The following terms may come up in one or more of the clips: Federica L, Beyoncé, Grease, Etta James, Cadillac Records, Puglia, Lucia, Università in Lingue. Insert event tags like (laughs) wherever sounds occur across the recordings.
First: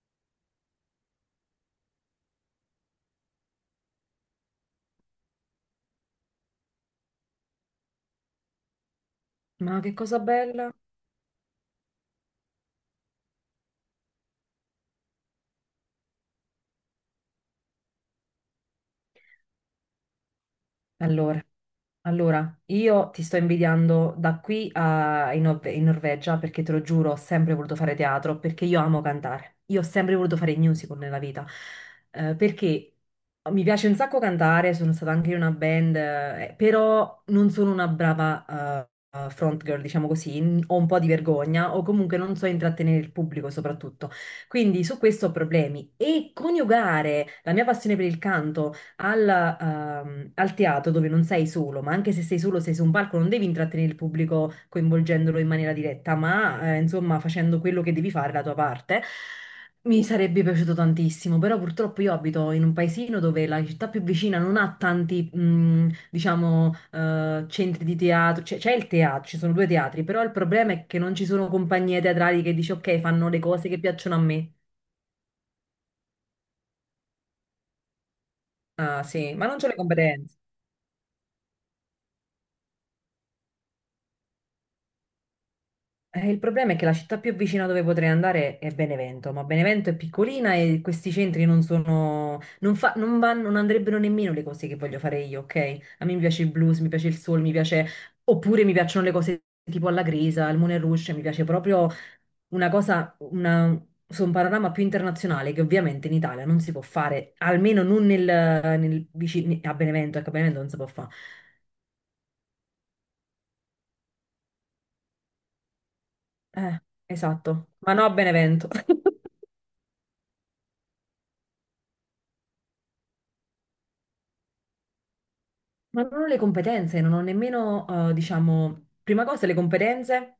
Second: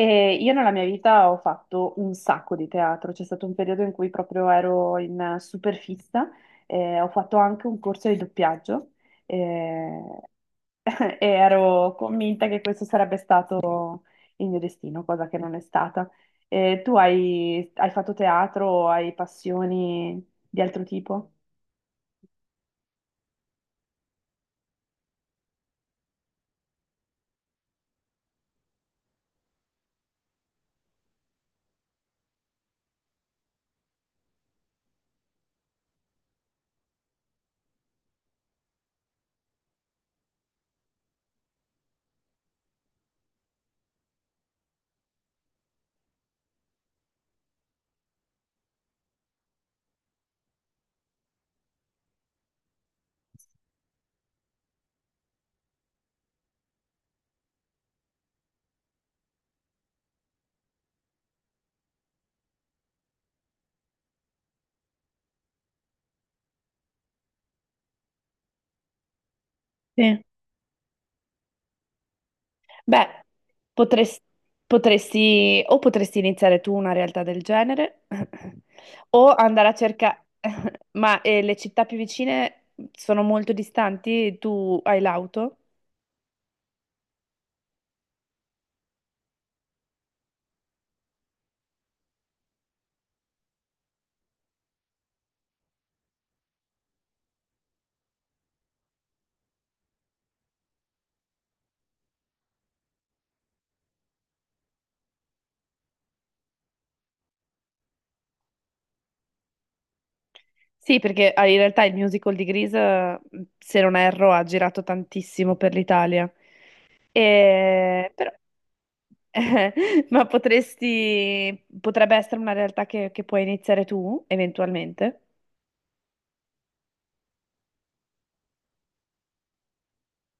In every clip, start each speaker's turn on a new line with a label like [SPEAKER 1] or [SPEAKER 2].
[SPEAKER 1] E io nella mia vita ho fatto un sacco di teatro. C'è stato un periodo in cui proprio ero in super fissa. Ho fatto anche un corso di doppiaggio.
[SPEAKER 2] Ma che cosa
[SPEAKER 1] eh,
[SPEAKER 2] bella.
[SPEAKER 1] (laughs) e ero convinta che questo sarebbe stato il mio destino, cosa che non è stata. Tu hai fatto teatro o hai passioni di altro tipo?
[SPEAKER 2] Allora, allora, io ti sto invidiando da qui a, in, Nor- in Norvegia perché te lo giuro, ho sempre voluto fare teatro perché io amo cantare. Io ho sempre voluto fare il musical nella vita perché mi piace un sacco cantare, sono stata anche in una band, però non sono una brava front girl, diciamo così, ho un po' di vergogna o comunque non so intrattenere il pubblico soprattutto. Quindi su questo ho problemi e coniugare la mia passione per il canto alla, al teatro dove non sei solo, ma anche se sei solo, sei su un palco, non devi intrattenere il pubblico coinvolgendolo in maniera diretta, ma insomma facendo quello che devi fare, la tua parte. Mi sarebbe piaciuto tantissimo, però purtroppo io abito in un paesino dove la città più vicina non ha tanti, diciamo, centri di teatro, c'è il teatro, ci sono due teatri,
[SPEAKER 1] Sì.
[SPEAKER 2] però il problema è che non ci sono compagnie teatrali che dici ok,
[SPEAKER 1] Beh,
[SPEAKER 2] fanno le cose che piacciono a
[SPEAKER 1] potresti,
[SPEAKER 2] me.
[SPEAKER 1] potresti o potresti iniziare tu una realtà del genere (clears throat)
[SPEAKER 2] Ah
[SPEAKER 1] (laughs) o
[SPEAKER 2] sì, ma non c'ho
[SPEAKER 1] andare a
[SPEAKER 2] le
[SPEAKER 1] cercare,
[SPEAKER 2] competenze.
[SPEAKER 1] (clears throat) (laughs) ma le città più vicine sono molto distanti, tu hai l'auto?
[SPEAKER 2] Il problema è che la città più vicina dove potrei andare è Benevento, ma Benevento è piccolina e questi centri non sono, non vanno, non andrebbero nemmeno le cose che voglio fare io, ok? A me mi piace il blues, mi piace il soul, mi piace, oppure mi piacciono le cose tipo alla Grisa, al Moulin Rouge, mi piace proprio una cosa, una, su un panorama più internazionale che ovviamente in Italia non si può fare, almeno non nel, nel vicino, a Benevento, ecco, a Benevento non si può
[SPEAKER 1] Sì,
[SPEAKER 2] fare.
[SPEAKER 1] perché in realtà il musical di Grease, se non erro, ha girato tantissimo per l'Italia.
[SPEAKER 2] Esatto, ma no a
[SPEAKER 1] E- però-
[SPEAKER 2] Benevento. (laughs)
[SPEAKER 1] (laughs) ma potresti, potrebbe essere una realtà che puoi iniziare tu, eventualmente.
[SPEAKER 2] Ma non ho le competenze, non ho nemmeno, diciamo, prima cosa le competenze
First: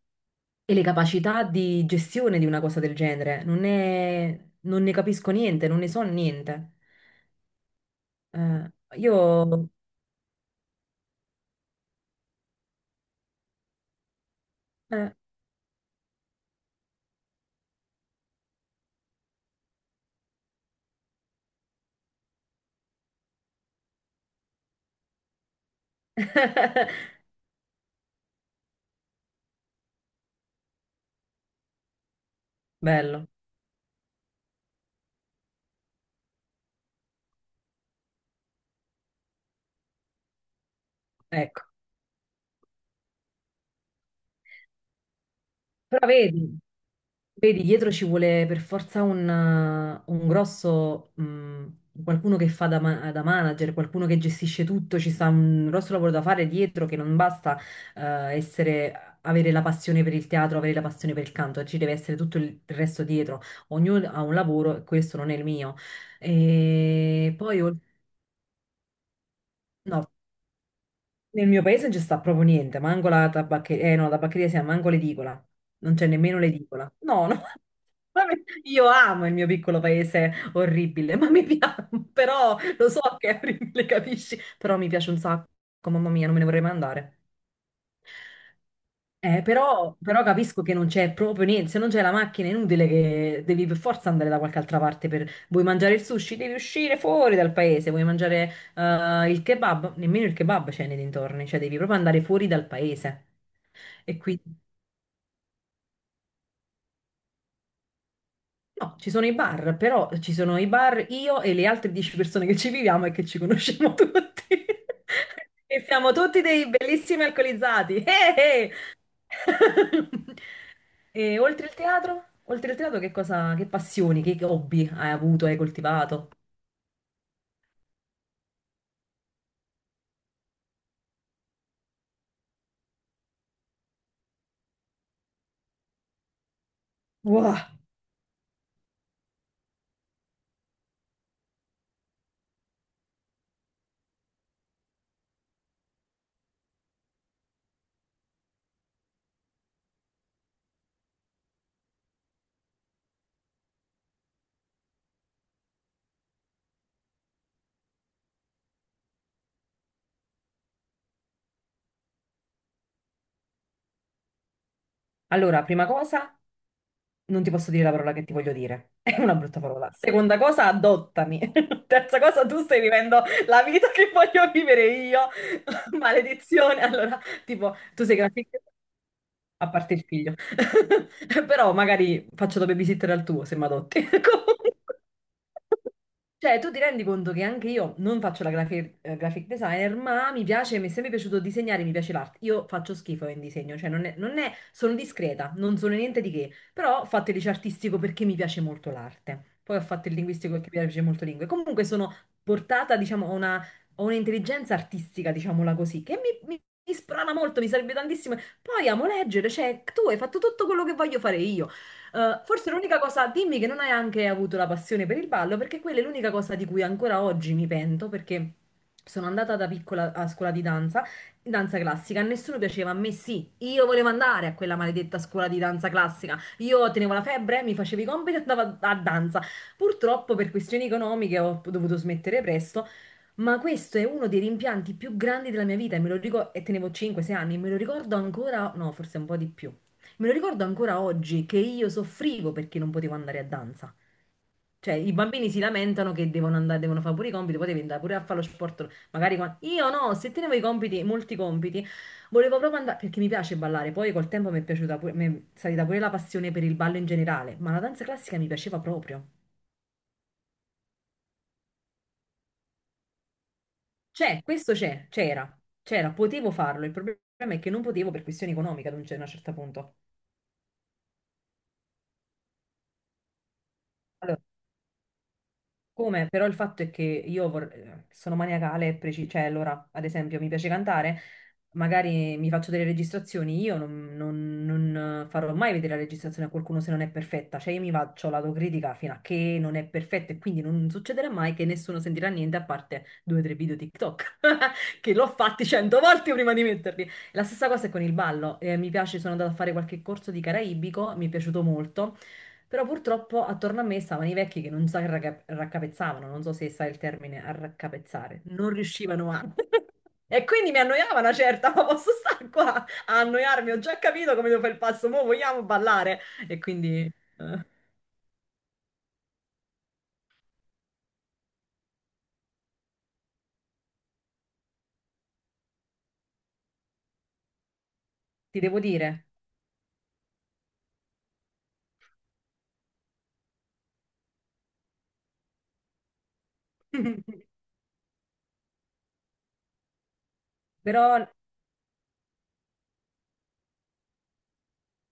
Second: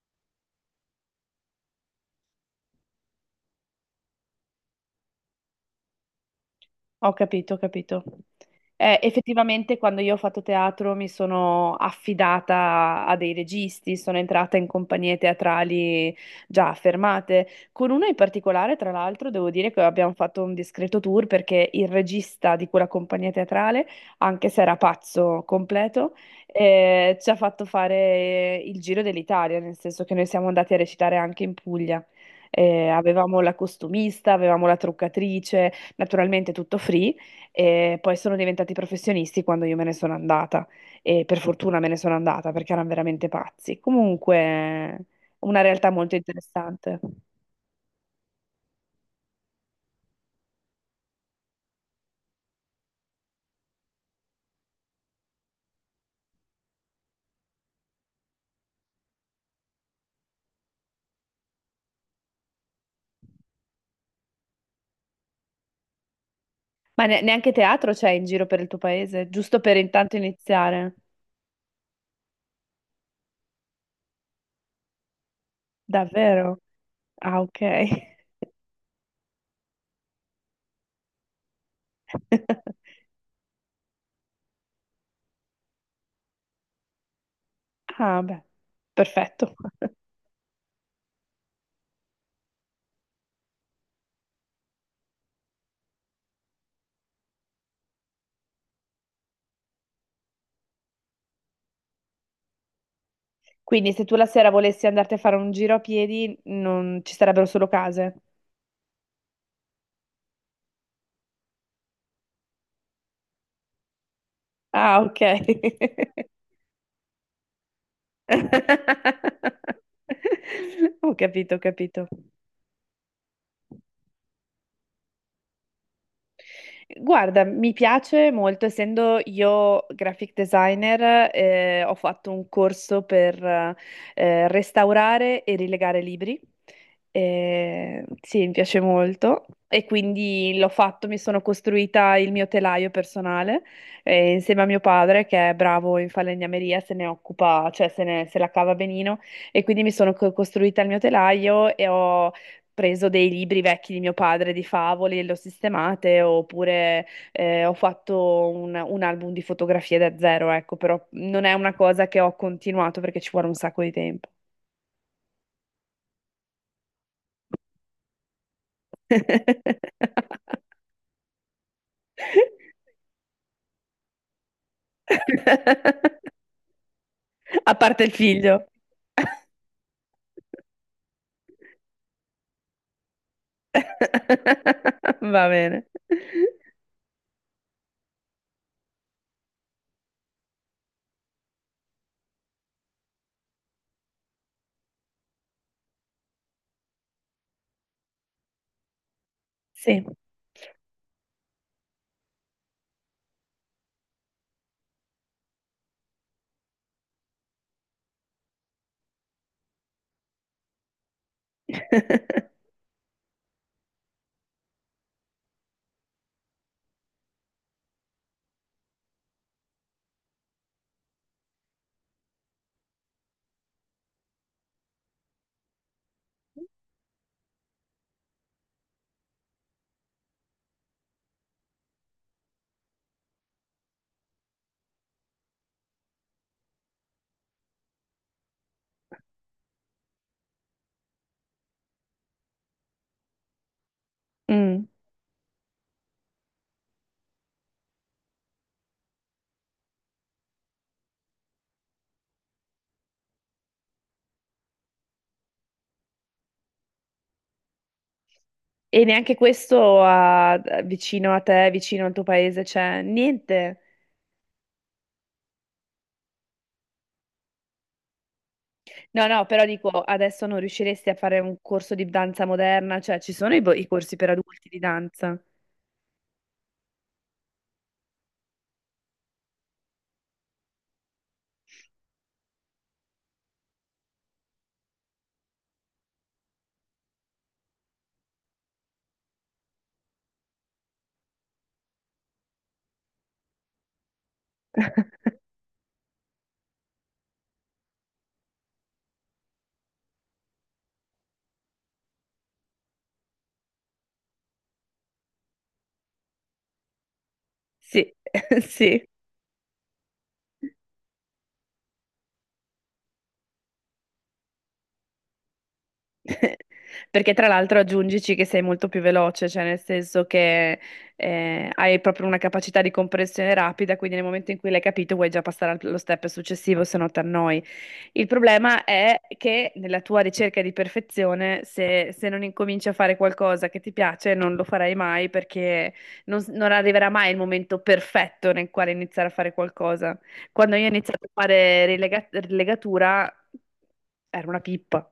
[SPEAKER 2] e le capacità di gestione di una cosa del genere. Non ne capisco niente, non ne so niente.
[SPEAKER 1] Ho capito, ho capito.
[SPEAKER 2] Eh, io...
[SPEAKER 1] Effettivamente quando io ho fatto teatro mi sono affidata a dei registi, sono entrata in
[SPEAKER 2] eh,
[SPEAKER 1] compagnie teatrali già affermate. Con una in particolare, tra l'altro, devo dire che abbiamo fatto un discreto tour, perché il regista di quella compagnia teatrale, anche se era pazzo completo,
[SPEAKER 2] (laughs)
[SPEAKER 1] ci ha fatto fare il giro dell'Italia, nel senso che noi siamo andati a recitare anche in Puglia.
[SPEAKER 2] Bello,
[SPEAKER 1] Avevamo la costumista, avevamo la truccatrice, naturalmente tutto free, e poi sono diventati professionisti quando io me ne sono andata, e per
[SPEAKER 2] ecco.
[SPEAKER 1] fortuna me ne sono andata perché erano veramente pazzi. Comunque, una realtà
[SPEAKER 2] Però
[SPEAKER 1] molto
[SPEAKER 2] vedi,
[SPEAKER 1] interessante.
[SPEAKER 2] Vedi, dietro ci vuole per forza un grosso, qualcuno che fa da manager, qualcuno che gestisce tutto, ci sta un grosso lavoro da fare dietro che non basta, essere, avere la passione per il teatro, avere la passione per il canto, ci deve essere tutto il resto dietro. Ognuno ha un lavoro e questo non è il mio.
[SPEAKER 1] Ma
[SPEAKER 2] E
[SPEAKER 1] neanche
[SPEAKER 2] poi,
[SPEAKER 1] teatro c'è in giro per il tuo paese, giusto per
[SPEAKER 2] no,
[SPEAKER 1] intanto iniziare?
[SPEAKER 2] nel mio paese non ci sta proprio niente, manco la tabaccheria, eh no, la tabaccheria sì, manco l'edicola, non c'è nemmeno
[SPEAKER 1] Davvero?
[SPEAKER 2] l'edicola. No, no,
[SPEAKER 1] Ah, ok.
[SPEAKER 2] (laughs) vabbè, io amo il mio piccolo paese orribile, ma mi piace, (laughs) però
[SPEAKER 1] (laughs)
[SPEAKER 2] lo so che è orribile, capisci? Però mi piace un sacco, mamma mia, non me ne vorrei mai andare.
[SPEAKER 1] Ah, beh, perfetto. (laughs)
[SPEAKER 2] Però capisco che non c'è proprio niente, se non c'è la macchina è inutile che devi per forza andare da qualche altra parte per... Vuoi mangiare il sushi? Devi uscire fuori dal paese, vuoi mangiare il kebab? Nemmeno il kebab c'è nei dintorni, cioè devi proprio andare fuori dal paese.
[SPEAKER 1] Quindi se tu
[SPEAKER 2] E
[SPEAKER 1] la sera
[SPEAKER 2] quindi...
[SPEAKER 1] volessi andarti a fare un giro a piedi, non ci sarebbero solo case.
[SPEAKER 2] No, ci sono i bar, però ci sono i bar io e le altre 10 persone che ci viviamo e che ci conosciamo tutti. (laughs)
[SPEAKER 1] Ah, ok. (laughs)
[SPEAKER 2] E siamo tutti dei bellissimi alcolizzati.
[SPEAKER 1] (laughs)
[SPEAKER 2] Eh. (laughs)
[SPEAKER 1] Ho
[SPEAKER 2] E
[SPEAKER 1] capito, ho
[SPEAKER 2] oltre il
[SPEAKER 1] capito.
[SPEAKER 2] teatro? Oltre il teatro che cosa, che passioni, che hobby hai avuto, hai coltivato?
[SPEAKER 1] Guarda, mi piace molto, essendo io graphic designer, ho fatto un corso per restaurare e rilegare libri.
[SPEAKER 2] Wow.
[SPEAKER 1] Sì, mi piace molto e quindi l'ho fatto, mi sono costruita il mio telaio personale, insieme a mio padre che è bravo in falegnameria, se ne occupa, cioè se la cava benino, e quindi mi sono costruita il mio telaio e ho preso dei libri vecchi di mio padre di favole e le ho sistemate, oppure ho fatto un album di fotografie da zero, ecco, però non è una cosa che ho continuato perché ci vuole un sacco di tempo.
[SPEAKER 2] Allora, prima cosa, non ti posso dire la parola che ti voglio dire. (laughs) È una brutta parola. Seconda
[SPEAKER 1] (laughs)
[SPEAKER 2] cosa, adottami. (laughs) Terza cosa, tu stai vivendo la vita che voglio vivere io. (laughs)
[SPEAKER 1] (laughs)
[SPEAKER 2] Maledizione. Allora,
[SPEAKER 1] A
[SPEAKER 2] tipo, tu
[SPEAKER 1] parte il
[SPEAKER 2] sei grafica,
[SPEAKER 1] figlio.
[SPEAKER 2] a parte il figlio. (laughs) Però magari faccio da babysitter al tuo se mi adotti. (laughs) Comunque.
[SPEAKER 1] (laughs) Va bene.
[SPEAKER 2] Cioè, tu ti rendi conto che anche io non faccio la graphic designer, ma mi piace, mi è sempre piaciuto disegnare, mi piace l'arte. Io faccio schifo in disegno, cioè non è, non è- sono discreta, non sono niente di che, però ho fatto il liceo artistico perché mi piace molto l'arte. Poi ho
[SPEAKER 1] Sì.
[SPEAKER 2] fatto il linguistico perché mi piace molto lingue. Comunque sono portata, diciamo, a un'intelligenza artistica, diciamola così, che mi sprona molto, mi serve tantissimo. Poi amo leggere, cioè tu hai fatto tutto quello che voglio fare io.
[SPEAKER 1] (laughs)
[SPEAKER 2] Forse l'unica cosa, dimmi che non hai anche avuto la passione per il ballo, perché quella è l'unica cosa di cui ancora oggi mi pento, perché sono andata da piccola a scuola di danza, in danza classica, a nessuno piaceva, a me sì, io volevo andare a quella maledetta scuola di danza classica, io tenevo la febbre, mi facevo i compiti e andavo a danza. Purtroppo per questioni economiche ho dovuto smettere presto, ma questo è uno dei rimpianti più grandi della mia vita e me lo ricordo, e tenevo 5-6 anni, me lo ricordo ancora, no, forse un po' di più. Me lo ricordo ancora oggi che io soffrivo perché non potevo andare a danza.
[SPEAKER 1] Mm.
[SPEAKER 2] Cioè, i bambini si lamentano che devono andare, devono fare pure i compiti, potevi andare pure a fare lo sport. Io no, se tenevo i compiti, molti compiti, volevo proprio andare, perché mi piace ballare. Poi col tempo mi è piaciuta pure, mi è salita pure la passione per il ballo in generale, ma la danza classica mi piaceva
[SPEAKER 1] E
[SPEAKER 2] proprio.
[SPEAKER 1] neanche questo vicino a te, vicino al tuo paese, c'è niente.
[SPEAKER 2] C'è, questo c'è, c'era, c'era, potevo farlo, il problema è che non potevo per questione economica a
[SPEAKER 1] No,
[SPEAKER 2] un
[SPEAKER 1] no,
[SPEAKER 2] certo
[SPEAKER 1] però dico,
[SPEAKER 2] punto.
[SPEAKER 1] adesso non riusciresti a fare un corso di danza moderna, cioè ci sono i corsi per
[SPEAKER 2] Allora,
[SPEAKER 1] adulti di danza.
[SPEAKER 2] come? Però il fatto è che sono maniacale e cioè allora, ad esempio, mi piace cantare, magari mi faccio delle registrazioni, io non farò mai vedere la registrazione a qualcuno se non è perfetta, cioè io mi faccio l'autocritica fino a che non è perfetta e quindi non succederà mai che nessuno sentirà niente a parte due o tre video TikTok, (laughs) che l'ho fatti cento volte prima di metterli. La stessa cosa è con il ballo, mi piace, sono andata a fare qualche corso di caraibico, mi è piaciuto molto. Però purtroppo attorno a me stavano i vecchi che non si raccapezzavano, non so se sai il termine
[SPEAKER 1] Sì,
[SPEAKER 2] arraccapezzare,
[SPEAKER 1] (laughs)
[SPEAKER 2] non
[SPEAKER 1] sì.
[SPEAKER 2] riuscivano a... (laughs) E quindi mi annoiava una certa, ma posso stare qua a annoiarmi, ho già capito come devo fare il passo, mo vogliamo ballare.
[SPEAKER 1] (laughs)
[SPEAKER 2] E quindi
[SPEAKER 1] Perché tra
[SPEAKER 2] eh,
[SPEAKER 1] l'altro aggiungici che sei molto più veloce, cioè nel senso che hai proprio una capacità di comprensione rapida, quindi nel momento in cui l'hai capito vuoi già passare allo step successivo, se no ti annoi. Il
[SPEAKER 2] ti devo
[SPEAKER 1] problema è
[SPEAKER 2] dire.
[SPEAKER 1] che nella tua ricerca di perfezione, se non incominci a fare qualcosa che ti piace, non lo farai mai, perché non arriverà
[SPEAKER 2] (laughs)
[SPEAKER 1] mai il momento perfetto nel quale iniziare a fare qualcosa. Quando io ho
[SPEAKER 2] Però
[SPEAKER 1] iniziato a fare rilegatura era una pippa.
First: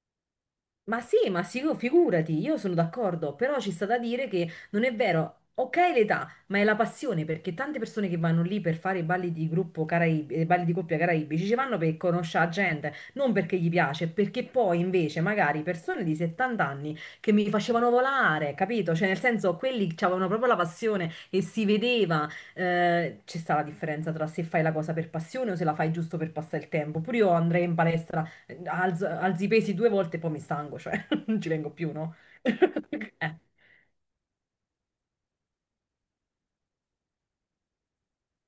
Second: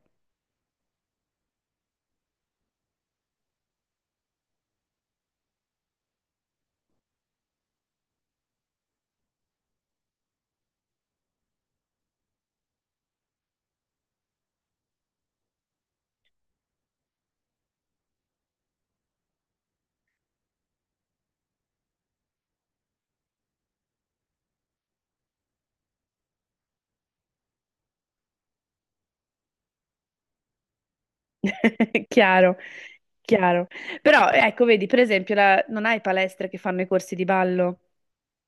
[SPEAKER 2] Ma sì, figurati, io sono d'accordo, però ci sta da dire che non è vero, ok l'età, ma è la passione, perché tante persone che vanno lì per fare i balli di gruppo caraibi, balli di coppia caraibici, ci vanno per conoscere gente, non perché gli piace, perché poi invece magari persone di 70 anni che mi facevano volare, capito? Cioè nel senso, quelli avevano proprio la passione e si vedeva, c'è sta la differenza tra se fai la cosa per passione o se la fai giusto per passare il tempo. Pure io andrei in palestra, alzi i pesi due volte e poi mi stanco, cioè (laughs) non ci vengo più,
[SPEAKER 1] (laughs)
[SPEAKER 2] no?
[SPEAKER 1] Chiaro,
[SPEAKER 2] (laughs) Eh,
[SPEAKER 1] chiaro. Però ecco, vedi, per esempio, non hai palestre che fanno i corsi di ballo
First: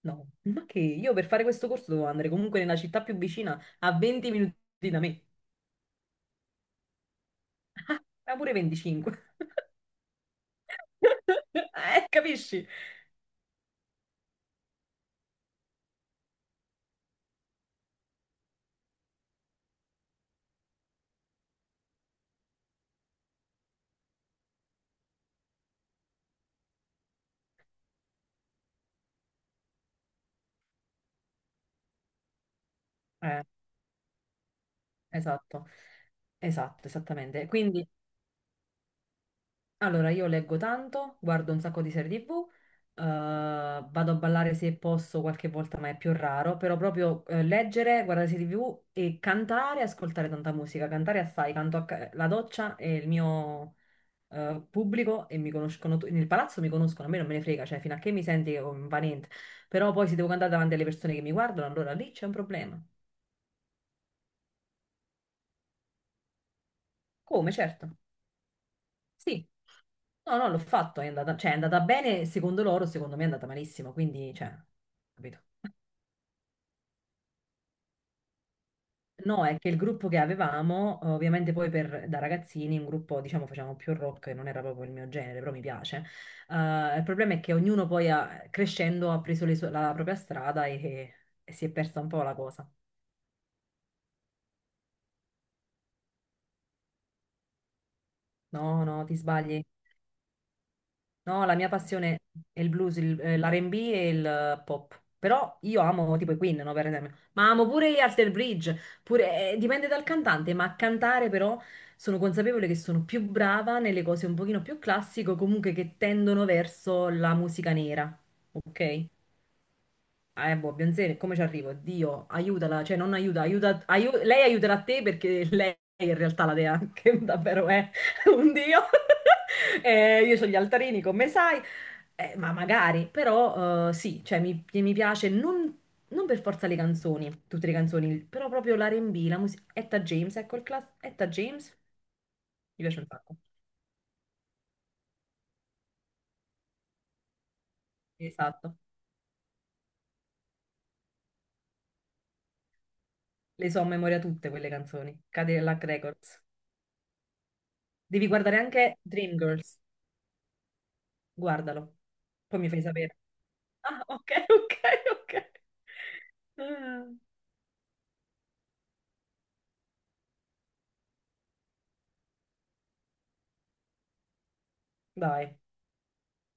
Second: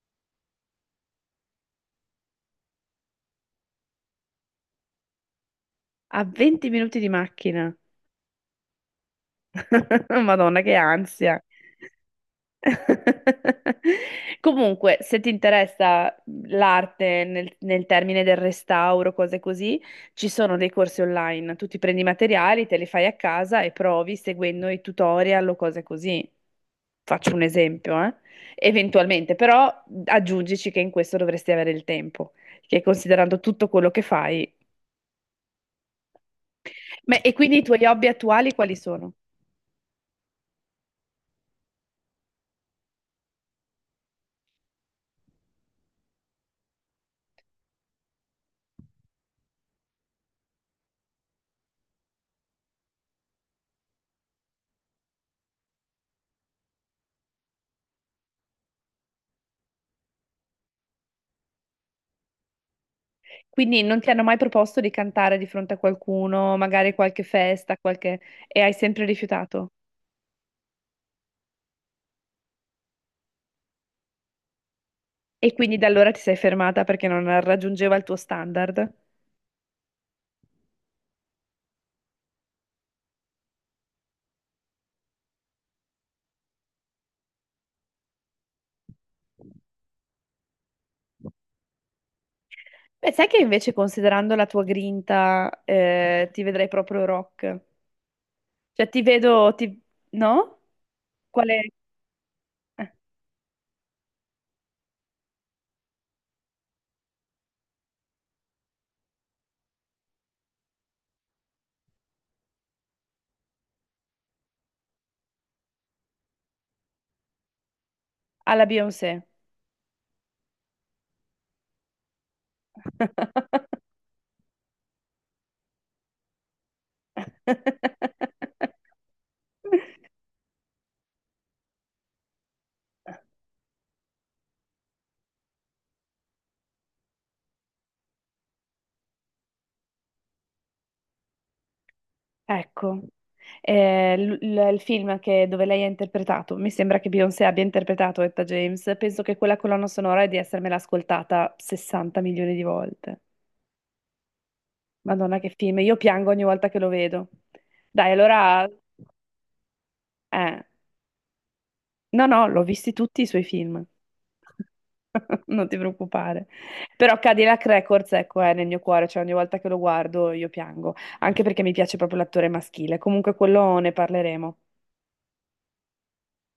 [SPEAKER 2] no, ma che io per fare questo corso dovevo andare comunque nella città più vicina a 20 minuti da me,
[SPEAKER 1] a 20 minuti di macchina.
[SPEAKER 2] ah, ma pure 25.
[SPEAKER 1] (laughs) Madonna, che ansia.
[SPEAKER 2] (laughs) Capisci?
[SPEAKER 1] (laughs) Comunque, se ti interessa l'arte nel termine del restauro, cose così, ci sono dei corsi online. Tu ti prendi i materiali, te li fai a casa e provi seguendo i tutorial o cose così. Faccio un esempio, eventualmente, però aggiungici che in questo dovresti avere il tempo, che considerando
[SPEAKER 2] Eh,
[SPEAKER 1] tutto quello che fai.
[SPEAKER 2] esatto, esatto,
[SPEAKER 1] Ma, e
[SPEAKER 2] esattamente.
[SPEAKER 1] quindi i tuoi
[SPEAKER 2] Quindi,
[SPEAKER 1] hobby attuali quali sono?
[SPEAKER 2] allora, io leggo tanto, guardo un sacco di serie TV, vado a ballare se posso qualche volta, ma è più raro, però proprio leggere, guardare serie TV e cantare, ascoltare tanta musica. Cantare assai, canto la doccia e il mio pubblico e mi conoscono, nel palazzo mi conoscono, a me non me ne frega, cioè fino a che mi senti che va niente. Però poi se devo cantare davanti alle persone che mi guardano, allora lì c'è un problema.
[SPEAKER 1] Quindi non ti hanno mai proposto di cantare di fronte a qualcuno, magari qualche
[SPEAKER 2] Come,
[SPEAKER 1] festa,
[SPEAKER 2] certo.
[SPEAKER 1] qualche... e hai sempre
[SPEAKER 2] Sì,
[SPEAKER 1] rifiutato?
[SPEAKER 2] no, no, l'ho fatto, è andata, cioè, è andata bene secondo loro, secondo me è andata malissimo, quindi, cioè, capito.
[SPEAKER 1] E quindi da allora ti sei fermata perché non raggiungeva il tuo standard?
[SPEAKER 2] No, è che il gruppo che avevamo, ovviamente poi da ragazzini, un gruppo, diciamo, facevamo più rock, non era proprio il mio genere, però mi piace. Il problema è che ognuno poi, crescendo, ha preso la propria strada e, si è persa un po' la cosa.
[SPEAKER 1] Beh, sai che invece considerando la tua grinta, ti vedrei proprio rock.
[SPEAKER 2] No,
[SPEAKER 1] Cioè ti
[SPEAKER 2] no, ti
[SPEAKER 1] vedo,
[SPEAKER 2] sbagli.
[SPEAKER 1] ti... no?
[SPEAKER 2] No, la mia
[SPEAKER 1] Quale?
[SPEAKER 2] passione è il
[SPEAKER 1] eh,
[SPEAKER 2] blues, l'R&B e il pop. Però io amo tipo i Queen, no, per esempio. Ma amo pure gli Alter Bridge. Pure, dipende dal cantante, ma a cantare però sono consapevole che sono più brava nelle cose un pochino più classiche, o comunque che tendono verso la musica nera.
[SPEAKER 1] Alla
[SPEAKER 2] Ok?
[SPEAKER 1] Beyoncé.
[SPEAKER 2] Ah, boh, Beyoncé, come ci arrivo? Dio, aiutala, cioè non aiuta, lei aiuterà te perché lei in realtà la dea, (laughs) che davvero è un dio. (laughs) Io ho gli altarini, come sai. Ma magari, però sì, cioè mi piace, non per forza le canzoni, tutte le canzoni, però proprio l'R&B, la musica, Etta James, ecco il class, Etta James, mi piace
[SPEAKER 1] Ecco.
[SPEAKER 2] un sacco,
[SPEAKER 1] Il dove lei ha interpretato, mi sembra che Beyoncé abbia interpretato Etta
[SPEAKER 2] esatto,
[SPEAKER 1] James, penso che quella colonna sonora è di essermela ascoltata 60 milioni di volte.
[SPEAKER 2] le so a memoria tutte quelle canzoni,
[SPEAKER 1] Madonna, che film,
[SPEAKER 2] Cadillac
[SPEAKER 1] io piango
[SPEAKER 2] Records.
[SPEAKER 1] ogni volta che lo vedo. Dai,
[SPEAKER 2] Devi guardare
[SPEAKER 1] allora,
[SPEAKER 2] anche Dreamgirls.
[SPEAKER 1] eh,
[SPEAKER 2] Guardalo,
[SPEAKER 1] no, no,
[SPEAKER 2] poi
[SPEAKER 1] l'ho
[SPEAKER 2] mi fai
[SPEAKER 1] visti
[SPEAKER 2] sapere.
[SPEAKER 1] tutti i suoi film.
[SPEAKER 2] Ah, ok, (laughs) ok, ok.
[SPEAKER 1] (laughs) Non ti preoccupare.
[SPEAKER 2] Ah,
[SPEAKER 1] Però Cadillac Records, ecco, è nel mio cuore, cioè ogni volta che lo guardo io piango, anche perché mi piace proprio l'attore maschile. Comunque quello ne parleremo.
[SPEAKER 2] dai.